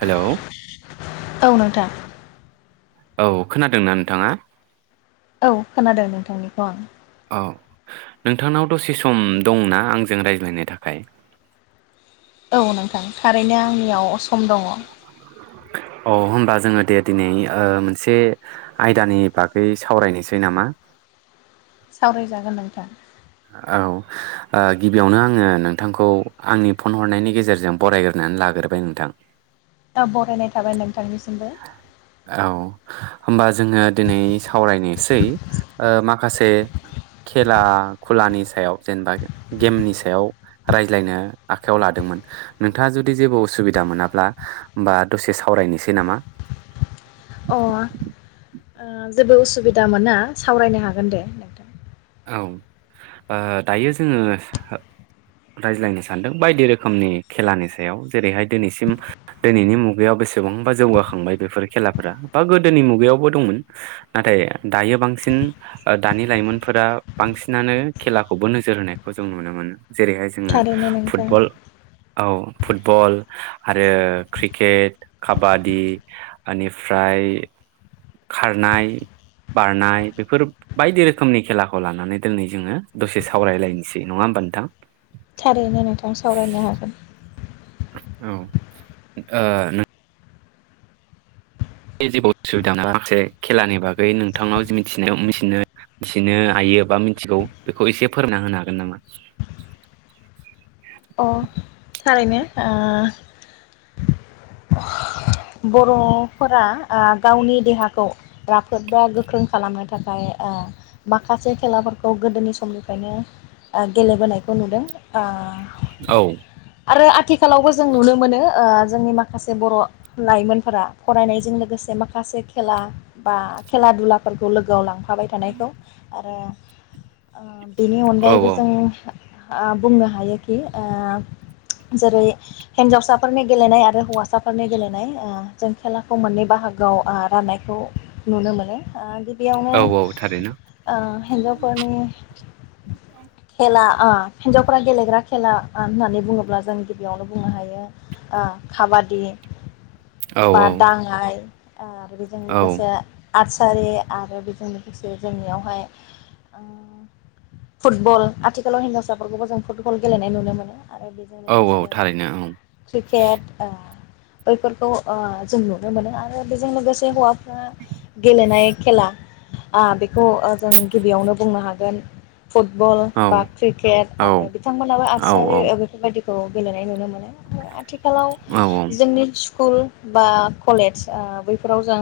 Hello औ औ नोंथां। औ खोनादोंना नोंथाङा? औ खोनादों नोंथांनिखौ आं औ नोंथांनाव दसे सम दंना आंजों रायज्लायनो थाखाय औ नोंथां थारैनो आंनियाव सम दङ। अ होमबा जोङो दे दिनै मोनसे आयदानि बागै सावरायनोसै नामा? सावरायजागोन नोंथां। औ गिबियावनो आङो नोंथांखौ आंनि फन हरनायनि गेजेरजों बरायग्रोनानै लाग्रोबाय नोंथां। औ बरायनाय थाबाय नोंथांनिसिम। औ होमबा जोङो दिनै सावरायनोसै माखासे खेला खुलानि सायाव जेनेबा गेमनि सायाव रायज्लायनो आखाइायाव लादोंमोन नोंथाङा जुदि जेबो उसुबिदा मोनाब्ला होमबा दसे सावरायनोसै नामा? अ जेबो उसुबिदा मोना सावरायनो हागोन दे नोंथां। औ दायो जोङो रायज्लायनो सानदों बायदि रोखोमनि खेलानि सायाव जेरैहाय दिनैसिम दिनैनि मुगायाव बेसेबांबा जौगाखांबाय बेफोर खेलाफोरा बा गोदोनि मुगायावबो दंमोन नाथाय दायो बांसिन दानि लाइमोन। फोरा बांसिनानो खेलाखौबो नोजोर होनायखौ जों नुनो मोनो। जेरैहाय जोङो थारैनो नोंथां फुटबल औ फुटबल आरो क्रिकेट काबादि बेनिफ्राय खारनाय बारनाय बेफोर बायदि रोखोमनि खेलाखौ लानानै दिनै जोङो दसे सावरायलायनोसै नङा होमबा नोंथां? थारैनो नोंथां सावरायनो हागोन। औ ओ जेबो असुबिदा मोनाबा खेलानि बागै नोंथांनाव जि मिथिनाय मिथिनो हायो बा मिथिगौ बेखौ एसे फोरोंना होनो हागोन नामा? अ थारैनो बर'फोरा गावनि देहाखौ राफोद बा गोख्रों खालामनो थाखाय माखासे खेलाफोरखौ गोदोनि समनिफ्रायनो गेलेबोनायखौ नुदों। औ आरो आथिखालावबो जों नुनो मोनो जोंनि माखासे बर' लाइमोनफोरा फरायनायजों लोगोसे माखासे खेला बा खेला दुलाफोरखौ लोगोआव लांफा। थाबाय थानायखौ आरो बेनि औ अनगायैबो जों बुंनो हायो। जेरै हिन्जावसाफोरनि गेलेनाय आरो हौवासाफोरनि गेलेनाय जों खेलाखौ मोननै बाहागोआव राननायखौ नुनो मोनो। बेयावनो औ औ थारैनो हिन्जावफोरनि खेला हिन्जावफ्रा गेलेग्रा खेला होननानै बुङोब्ला जों गिबियावनो बुंनो हायो काबादि औ बा औ बाङाय बेजों औ लोगोसे आरचारि आरो बेजों लोगोसे जोंनियावहाय फुटबल आथिखालाव हिनजावसाफोरखौबो जों फुटबल गेलेनाय नुनो मोनो। आरो बेजों औ औ लोगोसे थारैनो औ क्रिकेट बैफोरखौ जों नुनो मोनो आरो बेजों लोगोसे हौवा गेलेनाय खेला बेखौ जों गिबियावनो बुंनो हागोन। फुटबल औ बा क्रिकेट औ आरो बिदि नोंथां मोनाबो औ आसार औ बेफोर बाय‌ दिखौ गेलेनाय नुनो मोनो आरो आथिखालाव औ जोंनि स्कुल बा कलेज अ बैफोराव जों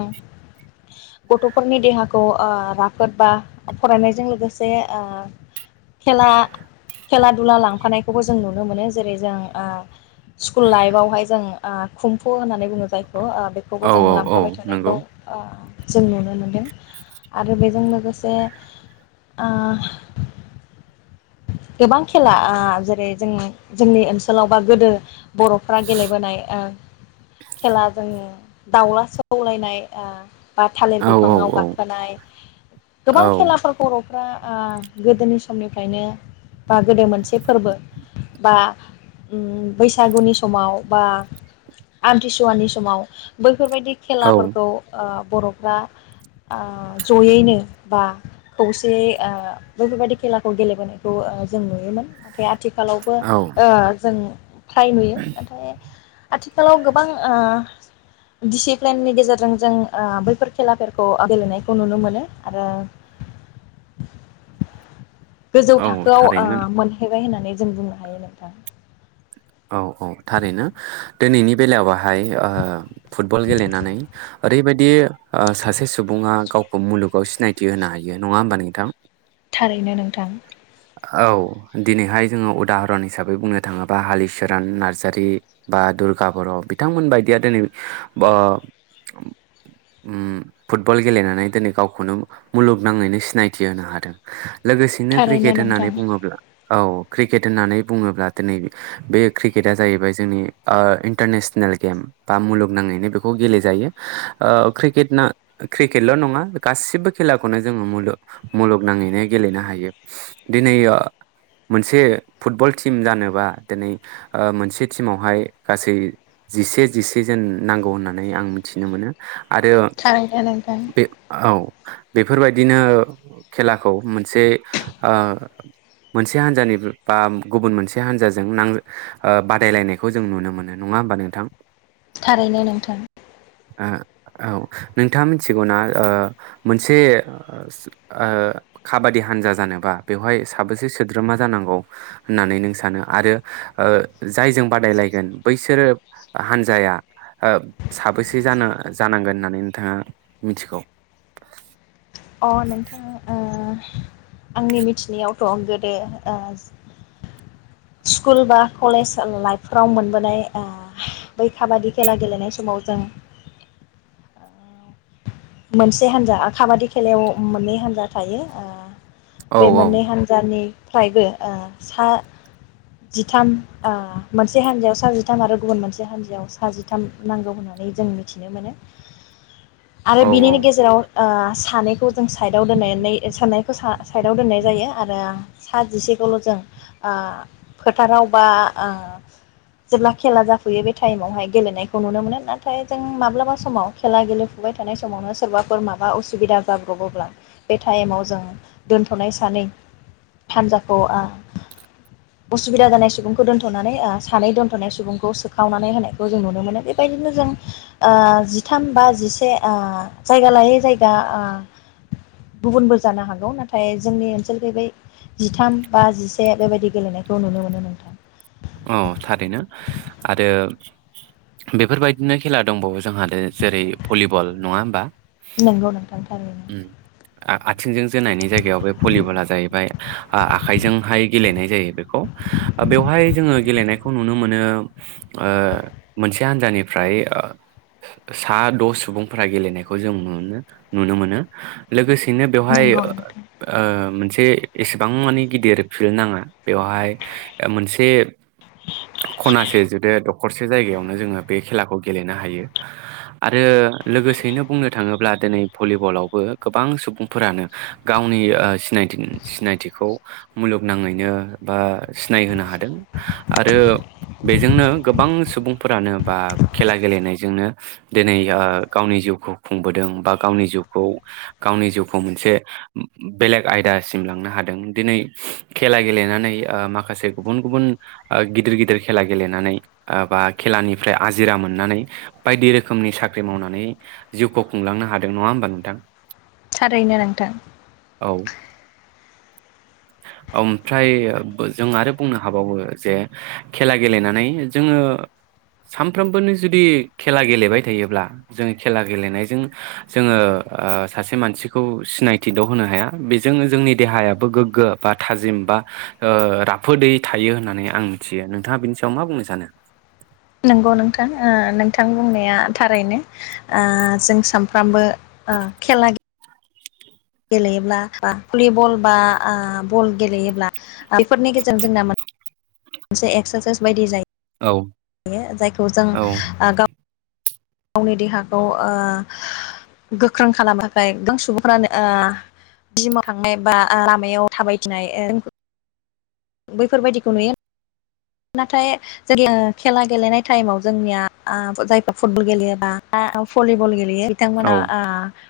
गथ'फोरनि देहाखौ अ राफोद बा फरायनायजों लोगोसे अ खेला खेला थुला लांफानायखौबो जों नुनो मोनो जेरै जों अ स्कुल लाइफआवहाय जों अ खुम्फु होननानै बुङो जाय खौ अ बेखौबो औ जों औ औ लांफाबाय थानायखौ नंगौ अ जों नुनो मोनदों आरो बेजों लोगोसे अ गोबां खेला आ जेरै जों जोंनि ओनसोलाव बा गोदो बर'फ्रा गेलेबोनाय ओ खेला जोङो दाउला सौलायनाय ओ बा थालिर औ बिफाङाव गाखोनाय गोबां खेलाफोरखौ बर' फ्रा आ गोदोनि समनिफ्रायनो बा गोदो मोनसे फोरबो बा उम बैसागुनि समाव बा आमथिसुवानि समाव बै फोरबायदि औ खेलाफोरखौ ओ बर'फ्रा आ जयैनो बा खौसेै अ बेैफोरबायदि खेलाखौ गेलेबोनायखौ ओ जों नुयोमोन नाथाय आथिखालावबो औ ओ जों फ्राय नुयो नाथाय आथिखालाव गोबां आ दिसिप्लिननि गेजेरजों जों आ बैफोर खेलाफोरखौ गेलेनायखौ नुनो मोनो आरो गोजौ औ थाखोआव आ थारैनो मोनहै बाय होननानै जों बुंनो हायो नोंथां औ औ थारैनो दिनैनि बेलायावाहाय ओ फुटबल गेलेनानै ओरैबायदि अ सासे सुबुङा गावखौ मुलुगाव सिनायथि होनो हायो नङा होमबा नोंथां थारैनो नोंथां औ दिनैहाय जोङो उदाहरन हिसाबै बुंनो थाङोबा हालिचरन नार्जारि बा दुर्गा बर' बिथांमोन बायदिया दिनै ब ओ उ फुटबल गेलेनानै दिनै गावखौनो मुलुगनाङैनो सिनायथि होनो हादों लोगोसे थारैनो क्रिकेट होननानै नोंथां बुङोब्ला औ क्रिकेट होननानै बुङोब्ला दिनै बे क्रिकेटआ जाहैबाय जोंनि अ इन्टारनेसनेल गेम बा मुलुगनाङैनो बेखौ गेलेजायो अ क्रिकेटना क्रिकेटल' नङा गासिबो खेलाखौनो जोङो मुलुग मुलुगनाङैनो गेलेनो हायो दिनै अ मोनसे फुटबल टिम जानोबा दिनै अ मोनसे टिमावहाय गासै जिसे जिसे जोन नांगौ होननानै आं मिथिनो मोनो आरो थारैनो नोंथां बे औ बेफोरबायदिनो खेलाखौ मोनसे आ मोनसे हानजानि बा गुबुन मोनसे हानजाजों नां अ बादायलायनायखौ जों नुनो मोनो नङा होमबा नोंथां थारैनो नोंथां ओ औ नोंथाङा मिथिगौना ओ मोनसे ओ काबादि हान्जा जानो बा बेवहाय साबेसे सोद्रोमा जानांगौ होननानै नों सानो आरो ओ जायजों बादायलायगोन बैसोरो हान्जाया ओ साबेसे जानो जानांगोन होननानै नोंथाङा मिथिगौ अ नोंथा ओ आंनि मिथिनायावथ' गोदो ओ स्कुल बा कलेज लाइफफोराव मोनबोनाय ओ बै काबादि खेला गेलेनाय समाव जों मोनसे हान्जा ओ काबादि खेलायाव मोननै हान्जा थायो ओ औ बे औ मोननै हान्जानि फ्रायबो ओ सा जिथाम ओ मोनसे हान्जायाव सा जिथाम आरो गुबुन मोनसे हान्जायाव सा जिथाम नांगौ होननानै जों मिथिनो मोनो आरो औ बिनिनि औ गेजेराव ओ सानैखौ जों साइडआव दोननानै सानायखौ सा साइडआव दोननाय जायो आरो सा जिसेखौल' ओ जों फोथाराव बा जेब्ला खेला जाफैयो बे टाइमावहाय गेलेनायखौ नुनो मोनो नाथाय जों माब्लाबा समाव खेला गेलेफुबाय था थानाय समावनो सोरबाफोर माबा उसुबिदा जाब्रबोब्ला बे टाइमाव जों दोन्थ'नाय सानै हानजाखौ ओ उसुबिदा जानाय सुबुंखौ दोन्थ'नानै सानै दोन्थ'नाय सुबुंखौ सोखावनानै होनायखौ जों नुनो मोनो बेबायदिनो जों ओ जिथाम बा जिसे ओ जायगा लायै जायगा ओ गुबुनबो जानो हागौ नाथाय जोंनि ओनसोल फैबाय जिथाम बा जिसे बेबायदि गेलेनायखौ नुनो मोनो नोंथां औ थारैनो आरो बेफोरबायदिनो खेला दंबावो जोंहा ओ जेरै भलिबल नङा होमबा नोंगौ नोथां थारैनो उम आ आथिंजों जोनायनि जायगायाव बे भलिबला जाहैबाय आखायजोंहाय गेलेनाय जायो बे खौ बेवहाय गेलेनायखौ नुनो मोनो ओ मोनसे हान्जानिफ्राय ओ सा द' सुबुंफोरा गेलेनायखौ जों नुनो मोनो लोगोसे बिनि बेवहाय नंगौ नोंथां ओ मोनसे एसेबां माने गिदिर फिल्ड नाङा बेवहाय मोनसे खनासे जुदि दखरसे जायगायावनो जोङो बे खेलाखौ गेलेनो हायो आरो लोगोसेयैनो बुंनो थाङोब्ला दिनै भलिबलावबो गोबां सुबुंफोरानो गावनि ओ सिनाय सिनायथिखौ मुलुगनाङैनो बा सिनायहोनो हादों आरो बेजोंनो गोबां सुबुंफोरानो बा खेला गेलेनायजोंनो दिनै ओ गावनि जिउखौ खुंबोदों बा गावनि जिउखौ गावनि जिउखौ मोनसे बेलेग आयदासिम लांनो हादों दिनै खेला गेलेनानै ओ माखासे गुबुन गुबुन आ गिदिर गिदिर खेला गेलेनानै आ बा खेलानिफ्राय आजिरा मोननानै बायदि रोखोमनि साख्रि मावनानै जिउखौ खुंलांनो हादों नङा होमबा नोंथां थारैनो नोंथां औ ओमफ्राय जों आरो बुंनो हाबावो जे खेला गेलेनानै जोङो सानफ्रोमबोनो जुदि खेला गेलेबाय थायोब्ला जों खेला गेलेनायजों जोङो ओ सासे मानसिखौ सिनायथि द' होनो हाया बेजों जोंनि देहायाबो गोग्गो बा थाजिम बा ओ राफोदै थायो होननानै आं मिथियो नोंथाङा बिनि सायाव मा बुंनो सानो नोंगौ नोंथां नोंथां बुंनाया थारैनो ओ जों सानफ्रोमबो खेला गेलेयोब्ला भलिबल बा ओ बल गेलेयोब्ला बेफोरनि गेजेरजों जोंना मोनसे एक्सारसाइस बायदि औ जायो यो जायखौ जों औ गाव गावनि देहाखौ ओ गोख्रों खालामनो थाखाय गां सुबुंफ्रानो ओ जिमाव थांनाय ओ बा लामायाव थाबायथिनाय ओ बैफोरबायदिखौ नुयो नाथाय जोंनि खेला गेलेनाय टाइमाव जोंनिया ओ जायफोर फुटबल गेलेयोबा भलिबल गेलेयो गेलेयो बिथांमोना औ ओ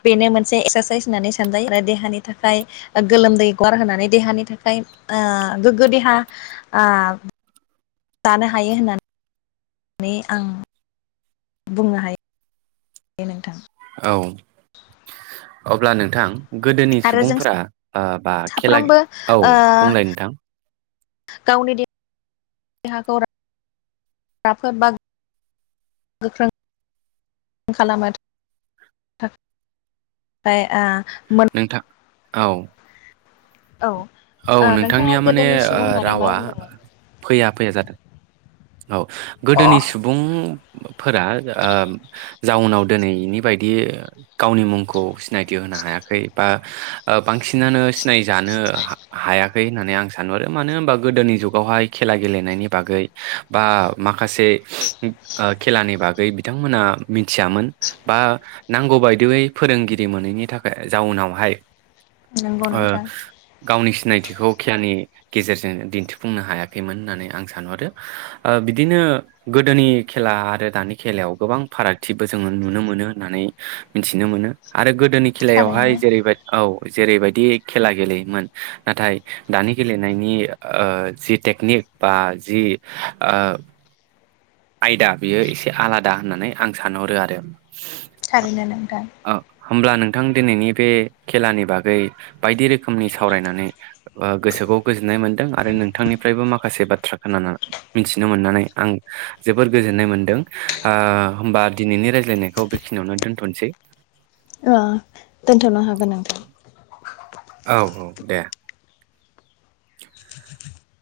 बेनो मोनसे एक्सारसाइस होननानै सानजायो आरो देहानि थाखाय गोलोमदै गगार होनानै देहानि थाखाय ओ गोग्गो देहा ओ जानो हायो होननानै आं बुंनो हायो दे नोंथां औ अब्ला नोंथां गोदोनि आरो जों सुबुंफोरा बा खेला साफ्रोमबो औ ओ बुंलाय नोंथां गावनि देहाखौ राफोद बा गोख्रों खालामनो [unintelligible] आ मोन नोंथां औ औ ओ नोंथाङा नोंथांनिया माने गोदोनि सुबुं होननानै मा रावा बुंदोंमोन? फैया फैया जादों औ अ गोदोनि सुबुं फोरा जाउनाव दिनैनि बायदि गावनि मुंखौ सिनायथि होनो हायाखै बा बांसिनानो सिनायजानो हायाखै होननानै आं सानो आरो मानो होनबा गोदोनि जुगावहाय खेला गेलेनायनि बागै बा माखासे खेलानि बागै बिथांमोना मिथियामोन बा नांगौ बायदियै फोरोंगिरि मोनैनि थाखाय जाउनावहाय नंगौ नोंथां आंनि सिनायथिखौ खेलानि गेजेरजों दिन्थिफुंनो हायाखैमोन होननानै आं सानहरो बिदिनो गोदोनि खेला आरो दानि खेलायाव गोबां फारागथिबो जोङो नुनो मोनो होननानै मिथिनो मोनो आरो गोदो गोदोनि थारैनो खेलायावहाय जेरैबायदि औ जेरैबायदि खेला गेलेयोमोन नाथाय दानि गेलेनायनि जि टेकनिक बा जि आयदा बियो एसे आलादा होननानै आं सानहरो आरो थारैनो नोंथां ओ होमब्ला नोंथां दिनैनि बे खेलानि बागै बायदि रोखोमनि सावरायनानै गोसोखौ गोजोननाय मोन्दों आरो नोंथांनिफ्रायबो माखासे बाथ्रा खोनानानै मिथिनो मोननानै आं जोबोर गोजोननाय मोनदों होमबा दिनैनि रायज्लायनायखौ बेखिनियावनो दोनथ'सै दोनथ'नो हागोन नोंथां औ औ दे